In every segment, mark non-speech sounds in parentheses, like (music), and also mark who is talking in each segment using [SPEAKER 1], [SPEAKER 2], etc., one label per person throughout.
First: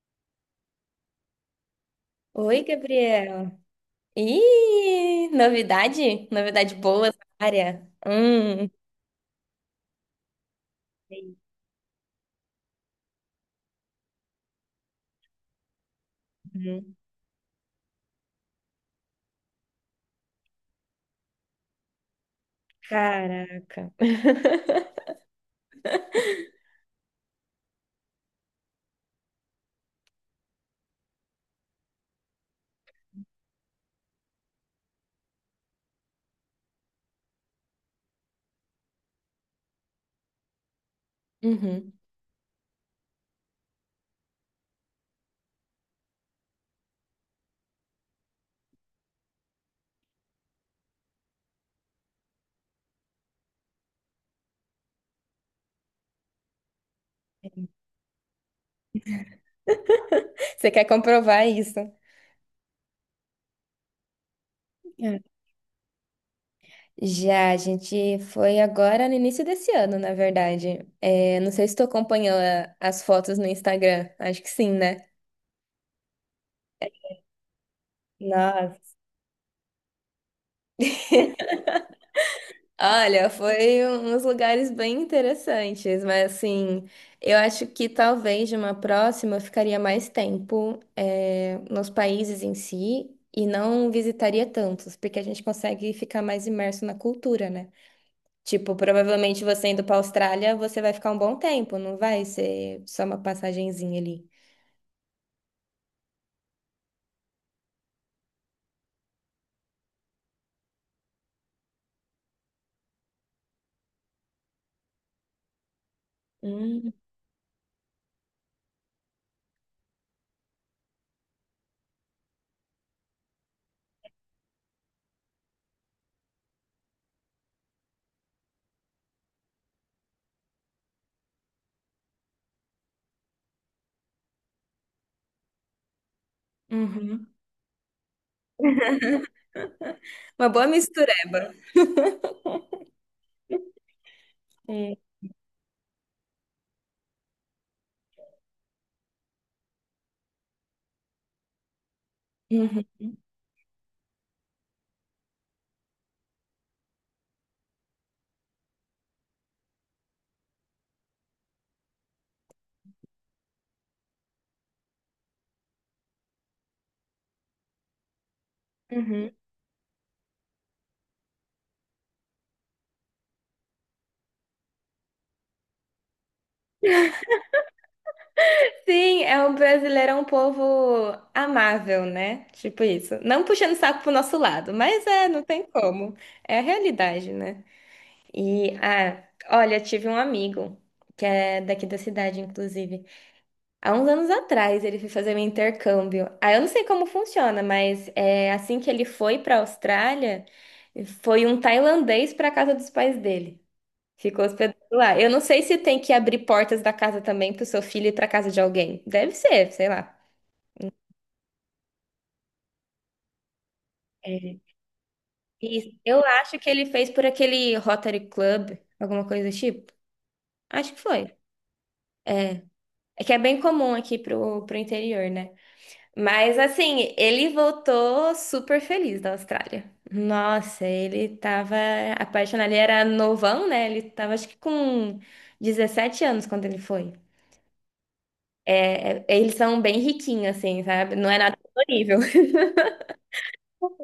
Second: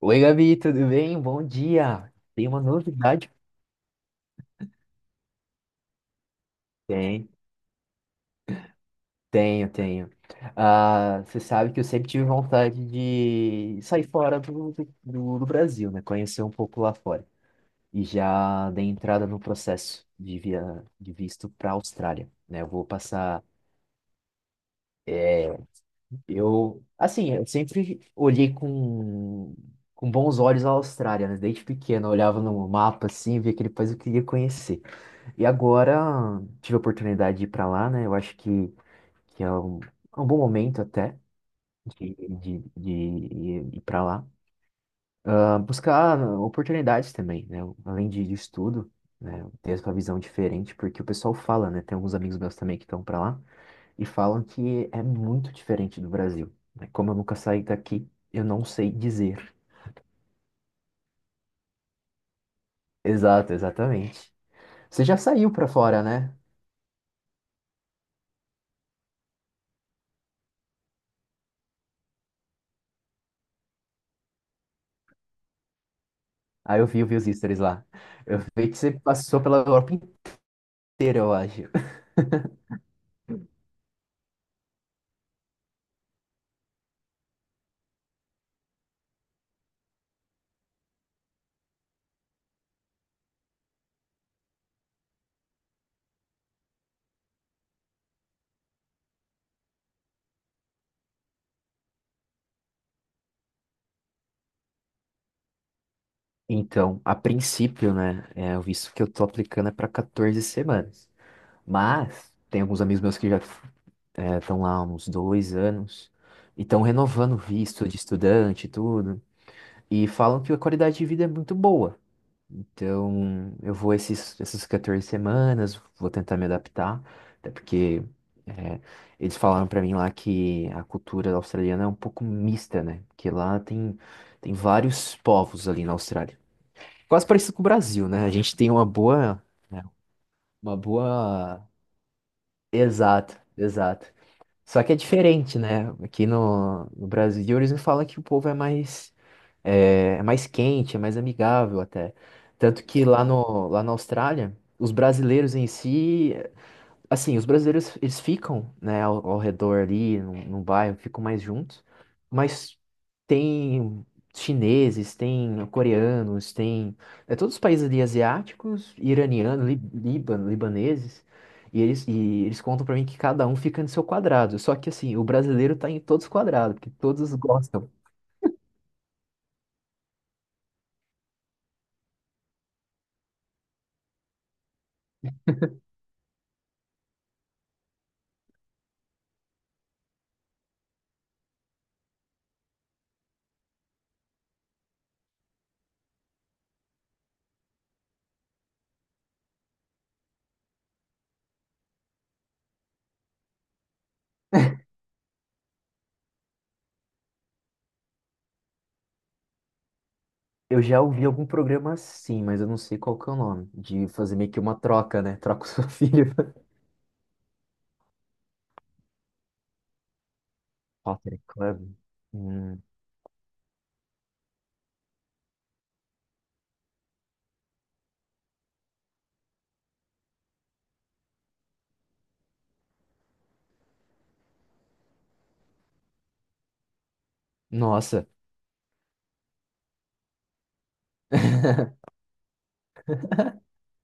[SPEAKER 1] Oi, Gabi, tudo bem? Bom dia. Tem uma
[SPEAKER 2] Oi,
[SPEAKER 1] novidade?
[SPEAKER 2] Gabriel. Ih, novidade? Novidade boa
[SPEAKER 1] Tem,
[SPEAKER 2] na área. Hum.
[SPEAKER 1] tenho, tenho. Ah, você sabe que eu sempre tive vontade de sair fora do Brasil, né? Conhecer um pouco lá
[SPEAKER 2] Uhum.
[SPEAKER 1] fora. E já dei entrada no processo de visto para a Austrália, né? Eu vou passar.
[SPEAKER 2] Caraca. (laughs)
[SPEAKER 1] Eu, assim, eu sempre olhei com bons olhos a Austrália, né? Desde pequeno, eu olhava no mapa assim, via aquele país que eu queria conhecer. E agora tive a oportunidade de ir para lá, né? Eu acho que é um bom momento até
[SPEAKER 2] Uhum.
[SPEAKER 1] de ir para lá. Ah, buscar oportunidades também, né? Além de estudo, né? Ter essa visão diferente, porque o pessoal fala, né? Tem alguns amigos meus também que estão para lá e falam que é muito diferente do Brasil, né? Como eu nunca saí daqui, eu não sei dizer.
[SPEAKER 2] Você quer comprovar isso?
[SPEAKER 1] Exato, exatamente. Você já
[SPEAKER 2] É.
[SPEAKER 1] saiu para fora, né?
[SPEAKER 2] Já, a gente foi agora no início desse ano, na verdade. É, não sei se tu acompanhou as fotos no Instagram. Acho que sim, né?
[SPEAKER 1] Aí eu vi, os stories lá. Eu vi que você
[SPEAKER 2] Nossa.
[SPEAKER 1] passou pela Europa inteira, eu acho.
[SPEAKER 2] Olha, foi uns lugares bem interessantes, mas assim, eu acho que talvez de uma próxima eu ficaria mais tempo nos países em si e não visitaria tantos, porque a gente consegue ficar mais imerso na cultura, né? Tipo, provavelmente você indo para Austrália, você vai ficar um bom tempo, não vai ser só uma passagenzinha ali.
[SPEAKER 1] Então, a princípio, né, é, o visto que eu tô aplicando é para 14 semanas. Mas tem alguns amigos meus que já estão lá há uns dois anos e estão
[SPEAKER 2] Hum.
[SPEAKER 1] renovando o visto de estudante e tudo. E falam que a qualidade de vida é muito boa. Então, eu vou essas 14 semanas, vou tentar me adaptar, até porque é, eles falaram para mim lá que a cultura australiana é um pouco mista, né? Porque tem vários povos ali na Austrália.
[SPEAKER 2] Uhum.
[SPEAKER 1] Quase parecido com o Brasil, né? A gente tem uma boa, né,
[SPEAKER 2] Uma boa
[SPEAKER 1] uma
[SPEAKER 2] mistureba.
[SPEAKER 1] boa, exato, exato. Só que
[SPEAKER 2] Hum.
[SPEAKER 1] é diferente, né? Aqui no Brasil eles me falam que o povo é mais, é mais quente, é mais amigável até.
[SPEAKER 2] Uhum.
[SPEAKER 1] Tanto que lá no, lá na Austrália, os brasileiros em si, assim, os brasileiros, eles ficam, né, ao redor ali, no bairro, ficam mais juntos, mas tem chineses, tem coreanos, tem, é, todos os países ali asiáticos,
[SPEAKER 2] Uhum.
[SPEAKER 1] iranianos, Líbano, libaneses, e eles contam pra mim que cada um fica no seu quadrado, só que assim, o brasileiro tá em todos os quadrados, porque todos gostam.
[SPEAKER 2] Sim, é um brasileiro, é um povo amável, né? Tipo isso. Não puxando saco pro nosso lado, mas é, não tem como. É a realidade, né? E, ah, olha, tive um amigo, que é daqui da cidade, inclusive. Há uns anos atrás, ele foi fazer um intercâmbio. Ah, eu não sei como funciona, mas é, assim que ele foi pra Austrália, foi um tailandês pra casa dos pais dele. Ficou hospedado lá. Eu não sei se tem que abrir portas da casa também para o seu filho ir para casa de alguém. Deve ser, sei lá.
[SPEAKER 1] Eu já ouvi algum programa assim, mas eu não sei qual que é o nome, de fazer meio
[SPEAKER 2] É.
[SPEAKER 1] que uma troca, né, troca o seu
[SPEAKER 2] Isso. Eu
[SPEAKER 1] filho.
[SPEAKER 2] acho
[SPEAKER 1] (laughs)
[SPEAKER 2] que ele fez por aquele Rotary Club, alguma coisa do tipo. Acho que foi.
[SPEAKER 1] Potter Club. Hum,
[SPEAKER 2] É que é bem comum aqui pro interior, né? Mas assim, ele voltou super feliz da Austrália. Nossa, ele tava apaixonado. Ele era novão, né? Ele tava acho que com 17 anos quando ele foi.
[SPEAKER 1] nossa.
[SPEAKER 2] Eles são bem riquinhos, assim, sabe? Não é nada.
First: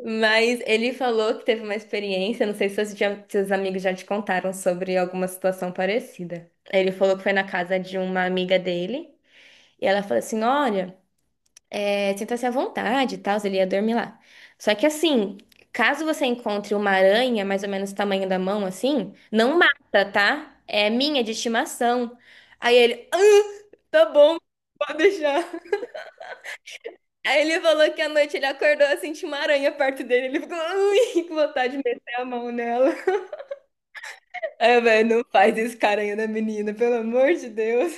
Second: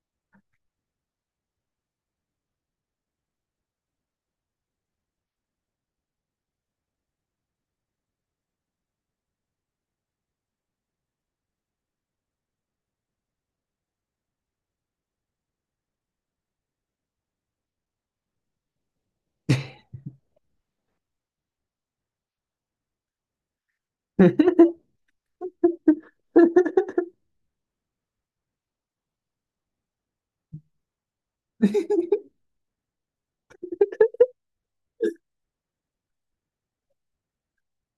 [SPEAKER 2] Mas ele falou que teve uma experiência, não sei se seus amigos já te contaram sobre alguma situação parecida. Ele falou que foi na casa de uma amiga dele, e ela falou assim: Olha, sinta-se à vontade e tal, ele ia dormir lá. Só que assim, caso você encontre uma aranha, mais ou menos do tamanho da mão, assim, não mata, tá? É minha de estimação. Aí ele, ah, tá bom,
[SPEAKER 1] (laughs)
[SPEAKER 2] pode deixar. Aí ele falou que à noite ele acordou assim, tinha uma aranha perto dele. Ele ficou, ui, (laughs) com vontade de meter a mão nela. Aí eu, velho, não faz isso com a aranha da menina, pelo amor de Deus.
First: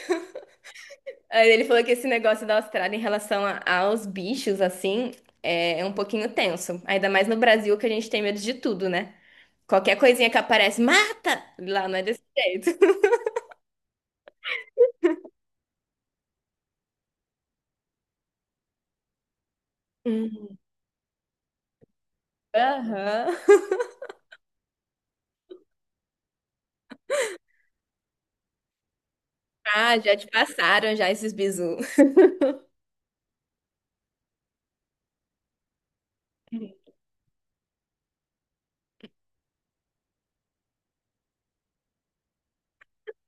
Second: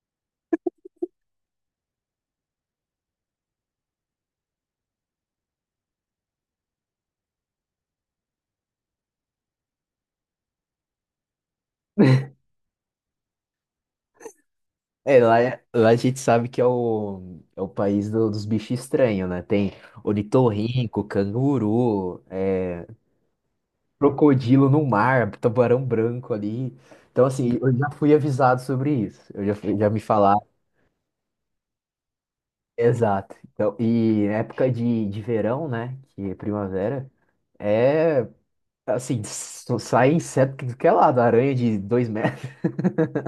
[SPEAKER 2] Aí ele falou que esse negócio da Austrália em relação aos bichos, assim, é um pouquinho tenso. Ainda mais no Brasil, que a gente tem medo de tudo, né? Qualquer coisinha que aparece, mata! Lá não é desse jeito. (laughs)
[SPEAKER 1] É, lá a gente sabe que é é o país do- dos bichos estranhos, né? Tem
[SPEAKER 2] Uhum.
[SPEAKER 1] ornitorrinco, canguru, é,
[SPEAKER 2] Aham.
[SPEAKER 1] crocodilo no mar, tubarão branco ali. Então, assim, eu já fui avisado sobre isso. Eu já, fui- já
[SPEAKER 2] Ah,
[SPEAKER 1] me
[SPEAKER 2] já te
[SPEAKER 1] falaram.
[SPEAKER 2] passaram já esses bizu.
[SPEAKER 1] Exato. Então, e época de verão, né? Que é primavera, é, assim, só sai inseto que é lá, da aranha de dois metros.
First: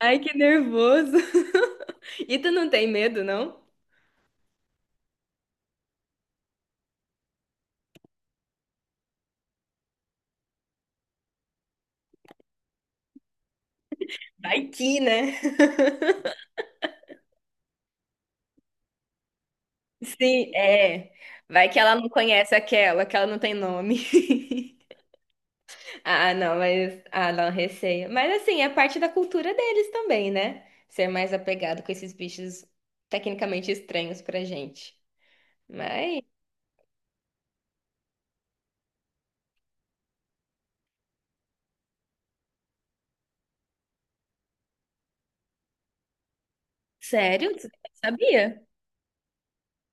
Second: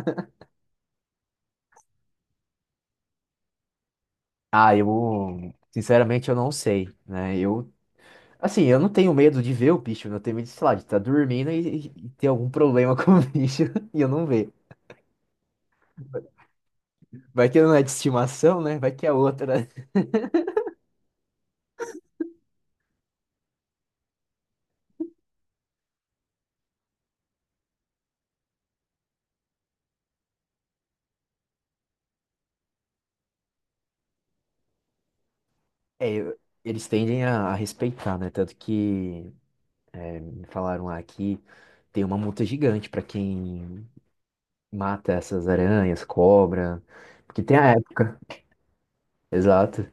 [SPEAKER 2] Ai, que nervoso. (laughs) E tu não tem medo, não?
[SPEAKER 1] Ah, eu sinceramente eu não sei, né? Eu, assim, eu não tenho medo de ver o bicho, eu tenho medo, de, sei lá, de estar dormindo e ter algum problema (laughs) com o bicho (laughs) e eu não ver.
[SPEAKER 2] Vai que, né? (laughs)
[SPEAKER 1] Vai que não é de estimação, né? Vai que é outra. (laughs)
[SPEAKER 2] Sim, é. Vai que ela não conhece aquela, que ela não tem nome. (laughs) Ah, não, mas. Ah, não, receio. Mas assim, é parte da cultura deles também, né? Ser mais apegado com esses bichos tecnicamente estranhos pra gente.
[SPEAKER 1] É,
[SPEAKER 2] Mas.
[SPEAKER 1] eu- eles tendem a respeitar, né? Tanto que me falaram "Ah, aqui tem uma multa gigante pra quem mata essas aranhas, cobra, porque
[SPEAKER 2] Sério?
[SPEAKER 1] tem
[SPEAKER 2] Você
[SPEAKER 1] a
[SPEAKER 2] não
[SPEAKER 1] época,
[SPEAKER 2] sabia?
[SPEAKER 1] exato.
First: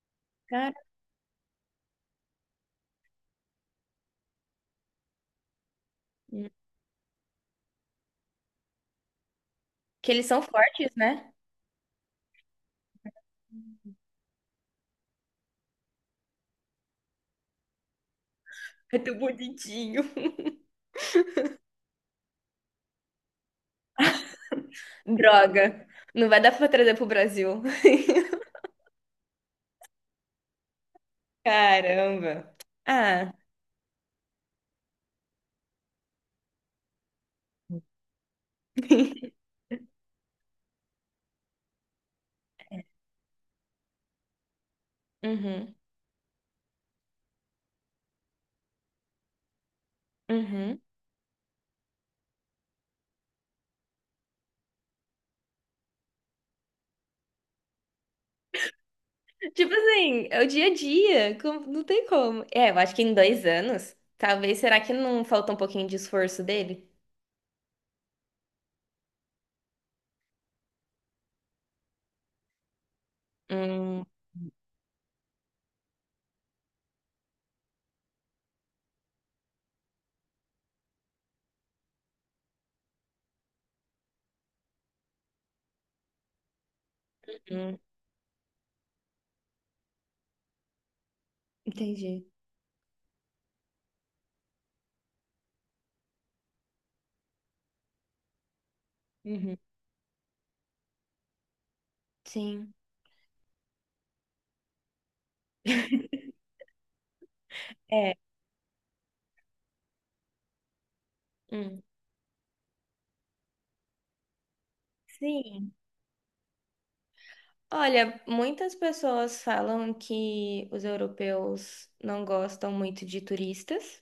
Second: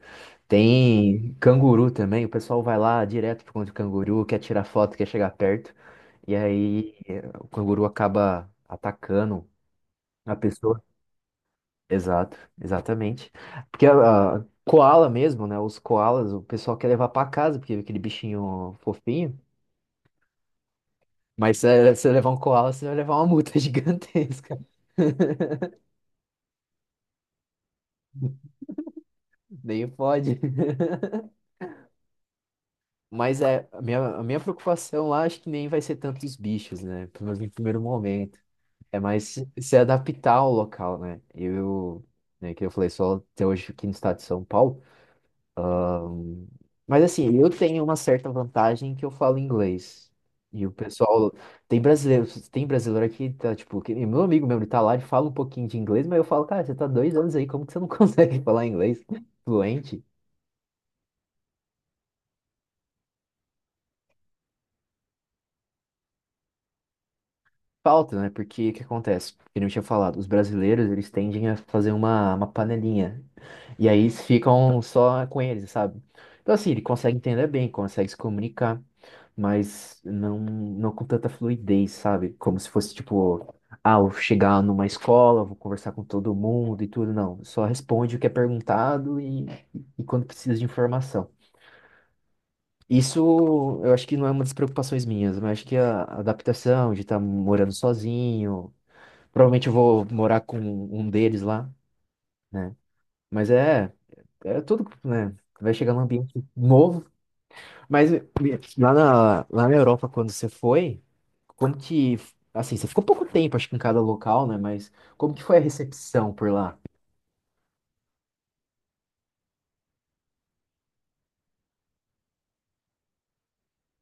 [SPEAKER 2] Cara.
[SPEAKER 1] Tem canguru também, o pessoal vai lá direto pro contra o canguru, quer tirar foto, quer chegar perto. E aí eh, o canguru acaba atacando
[SPEAKER 2] Que eles
[SPEAKER 1] a
[SPEAKER 2] são
[SPEAKER 1] pessoa.
[SPEAKER 2] fortes, né?
[SPEAKER 1] Exato, exatamente. Porque a koala mesmo, né? Os koalas, o pessoal quer levar pra casa, porque é aquele bichinho
[SPEAKER 2] (laughs) É tão
[SPEAKER 1] fofinho.
[SPEAKER 2] bonitinho.
[SPEAKER 1] Mas se você levar um koala, você vai levar uma multa (laughs) gigantesca.
[SPEAKER 2] Droga. Não vai dar pra trazer pro Brasil. (laughs)
[SPEAKER 1] Nem pode.
[SPEAKER 2] Caramba. Ah.
[SPEAKER 1] Mas é, a minha preocupação lá, acho que nem vai ser tanto os bichos, né? Pelo menos no primeiro momento. É mais se se adaptar ao local, né? Eu, né, que eu falei, só até hoje aqui no estado de São Paulo.
[SPEAKER 2] Uhum.
[SPEAKER 1] Mas assim, eu tenho uma certa vantagem que eu falo inglês. E o
[SPEAKER 2] Uhum.
[SPEAKER 1] pessoal. Tem brasileiro aqui, tá, tipo, que, nem meu amigo mesmo, ele tá lá, ele fala um pouquinho de inglês, mas eu falo, cara, você tá dois anos aí, como que você não (laughs) consegue falar inglês
[SPEAKER 2] Tipo
[SPEAKER 1] fluente?
[SPEAKER 2] assim, é o dia a dia, não tem como. É, eu acho que em dois anos, talvez, será que não falta um pouquinho de esforço dele?
[SPEAKER 1] Falta, né? Porque o que acontece? Eu não tinha falado, os brasileiros, eles tendem a fazer uma panelinha. E aí
[SPEAKER 2] Hum,
[SPEAKER 1] eles ficam só com eles, sabe? Então, assim, ele consegue entender bem, consegue se comunicar, mas não com tanta fluidez, sabe? Como se fosse, tipo, ah, eu chegar numa escola, vou conversar com todo mundo e tudo. Não, só
[SPEAKER 2] hum,
[SPEAKER 1] responde o que é perguntado e quando precisa de informação.
[SPEAKER 2] entendi.
[SPEAKER 1] Isso eu acho que não é uma das preocupações minhas, mas acho que a adaptação de estar morando sozinho,
[SPEAKER 2] Uhum.
[SPEAKER 1] provavelmente eu vou morar com um deles lá,
[SPEAKER 2] Sim.
[SPEAKER 1] né? Mas é, é tudo, né? Vai chegar num
[SPEAKER 2] (laughs)
[SPEAKER 1] ambiente novo. Mas
[SPEAKER 2] É.
[SPEAKER 1] eh, lá na Europa, quando você foi, como
[SPEAKER 2] Hum.
[SPEAKER 1] que, assim, você ficou pouco tempo, acho que em cada local, né? Mas como que foi a
[SPEAKER 2] Sim.
[SPEAKER 1] recepção por lá?
[SPEAKER 2] Olha, muitas pessoas falam que os europeus não gostam muito de turistas.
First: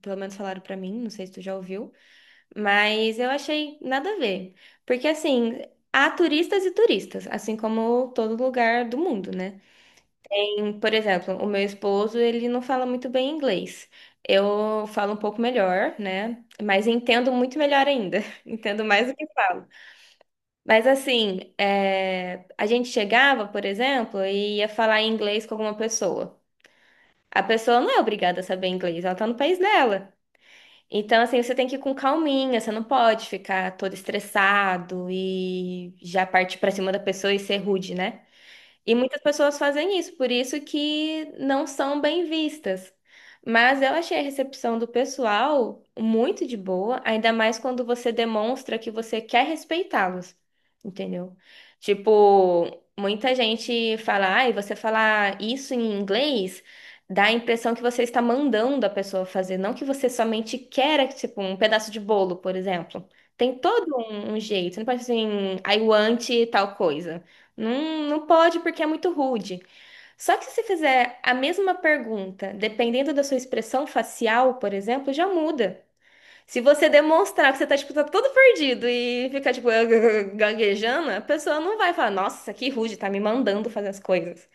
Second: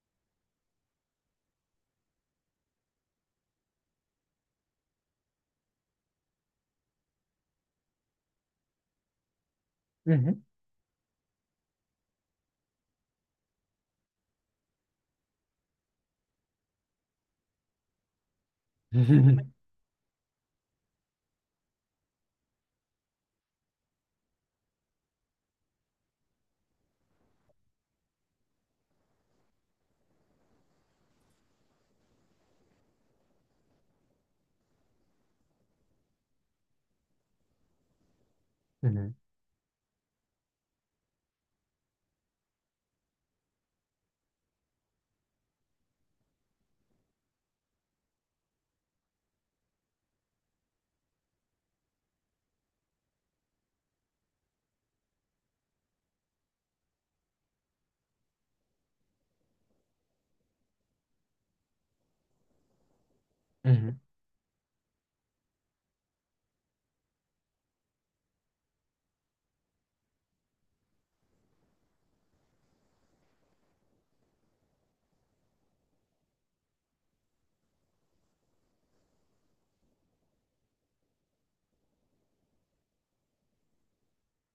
[SPEAKER 2] Pelo menos falaram pra mim, não sei se tu já ouviu. Mas eu achei nada a ver. Porque, assim, há turistas e turistas, assim como todo lugar do mundo, né?
[SPEAKER 1] Uhum.
[SPEAKER 2] Tem, por exemplo, o meu esposo, ele não fala muito bem inglês. Eu falo um pouco melhor, né? Mas entendo muito melhor ainda. (laughs) Entendo mais do que
[SPEAKER 1] (laughs)
[SPEAKER 2] falo. Mas, assim, a gente chegava, por exemplo, e ia falar em inglês com alguma pessoa. A pessoa não é obrigada a saber inglês, ela tá no país dela. Então, assim, você tem que ir com calminha, você não pode ficar todo estressado e já partir pra cima da pessoa e ser rude, né? E
[SPEAKER 1] Uhum.
[SPEAKER 2] muitas pessoas fazem isso, por isso que não são bem vistas. Mas eu achei a recepção do pessoal muito de boa, ainda mais quando você demonstra que você quer respeitá-los, entendeu? Tipo, muita gente fala, ai, você falar isso em inglês dá a impressão que você está mandando a pessoa fazer, não que você somente quer, tipo, um pedaço de bolo, por exemplo. Tem todo
[SPEAKER 1] Uhum.
[SPEAKER 2] um jeito, você não pode ser assim, I want tal coisa. Não, não pode porque é muito rude. Só que se você fizer a mesma pergunta, dependendo da sua expressão facial, por exemplo, já muda. Se você demonstrar que você tá, tipo, tá todo perdido e ficar, tipo, (laughs) gaguejando, a pessoa não vai falar, nossa, que rude, tá me mandando fazer as coisas.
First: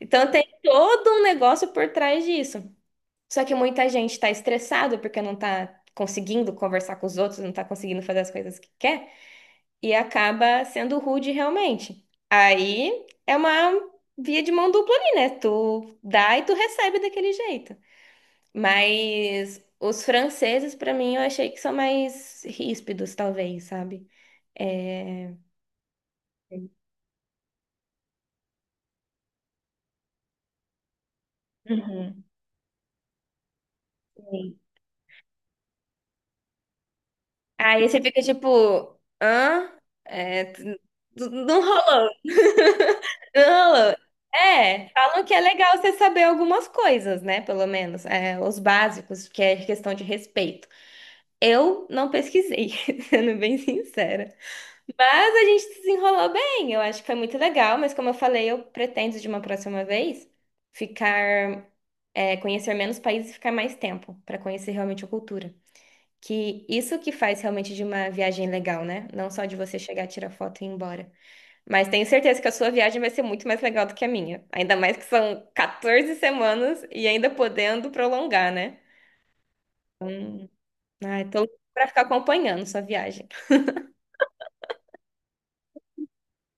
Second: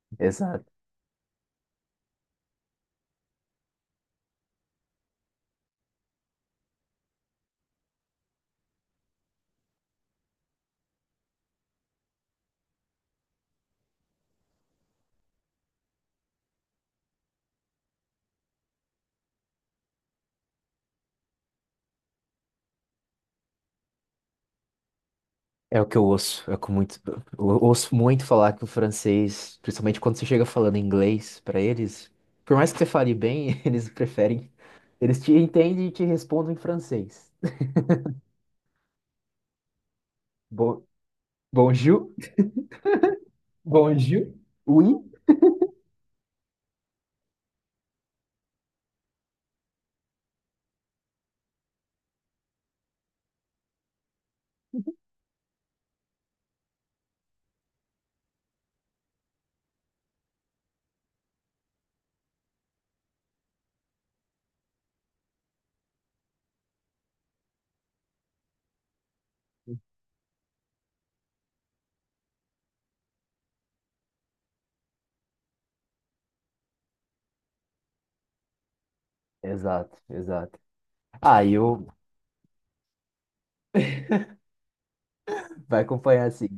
[SPEAKER 2] Então tem
[SPEAKER 1] Exato.
[SPEAKER 2] todo um negócio por trás disso. Só que muita gente tá estressado porque não tá conseguindo conversar com os outros, não tá conseguindo fazer as coisas que quer e acaba sendo rude realmente. Aí é uma via de mão dupla ali, né? Tu dá e tu recebe daquele jeito. Mas os franceses, pra mim, eu achei que são mais ríspidos, talvez, sabe? É...
[SPEAKER 1] É o que eu ouço, é o que muito, eu ouço muito falar que o francês, principalmente quando você chega falando inglês pra eles,
[SPEAKER 2] Uhum.
[SPEAKER 1] por mais que você fale bem, (laughs) eles preferem,
[SPEAKER 2] Sim.
[SPEAKER 1] eles te entendem e te respondem em francês.
[SPEAKER 2] Aí você fica tipo, hã? É,
[SPEAKER 1] Bo-
[SPEAKER 2] não rolou.
[SPEAKER 1] Bonjour,
[SPEAKER 2] (laughs) Não rolou.
[SPEAKER 1] Bonjour.
[SPEAKER 2] É,
[SPEAKER 1] Oui.
[SPEAKER 2] falam que é legal você saber algumas coisas, né? Pelo menos, os básicos, que é questão de respeito. Eu não pesquisei, (laughs) sendo bem sincera. Mas a gente desenrolou bem. Eu acho que foi muito legal, mas como eu falei, eu pretendo de uma próxima vez ficar, conhecer menos países e ficar mais tempo para conhecer realmente a cultura. Que isso que faz realmente de uma viagem legal, né? Não só de você chegar, tirar foto e ir embora. Mas tenho certeza que a sua viagem vai ser muito mais legal do que a minha. Ainda mais que são 14 semanas e ainda podendo prolongar, né?
[SPEAKER 1] Exato, exato.
[SPEAKER 2] Ai,
[SPEAKER 1] Ah,
[SPEAKER 2] tô
[SPEAKER 1] e eu
[SPEAKER 2] para ficar acompanhando sua viagem.
[SPEAKER 1] vai acompanhar assim,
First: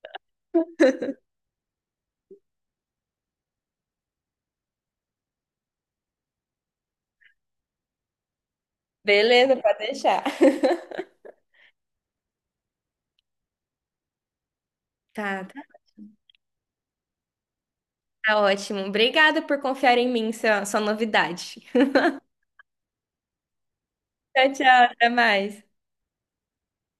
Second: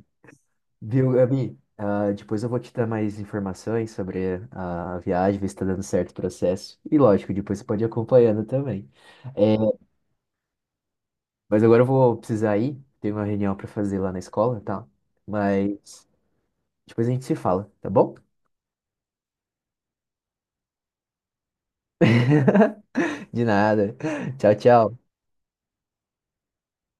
[SPEAKER 1] viu, Gabi? Ah, depois eu vou te dar mais informações sobre a viagem, ver se tá dando certo o processo. E lógico, depois você pode ir acompanhando também. É,
[SPEAKER 2] Beleza, pode deixar. (laughs)
[SPEAKER 1] mas agora eu vou precisar ir. Tem uma reunião pra fazer lá na escola, tá?
[SPEAKER 2] Tá, tá,
[SPEAKER 1] Mas depois a gente se fala, tá bom?
[SPEAKER 2] tá ótimo. Obrigada por confiar em mim, sua novidade.
[SPEAKER 1] (laughs) De nada.
[SPEAKER 2] Tchau,
[SPEAKER 1] Tchau,
[SPEAKER 2] tchau,
[SPEAKER 1] tchau.
[SPEAKER 2] até mais.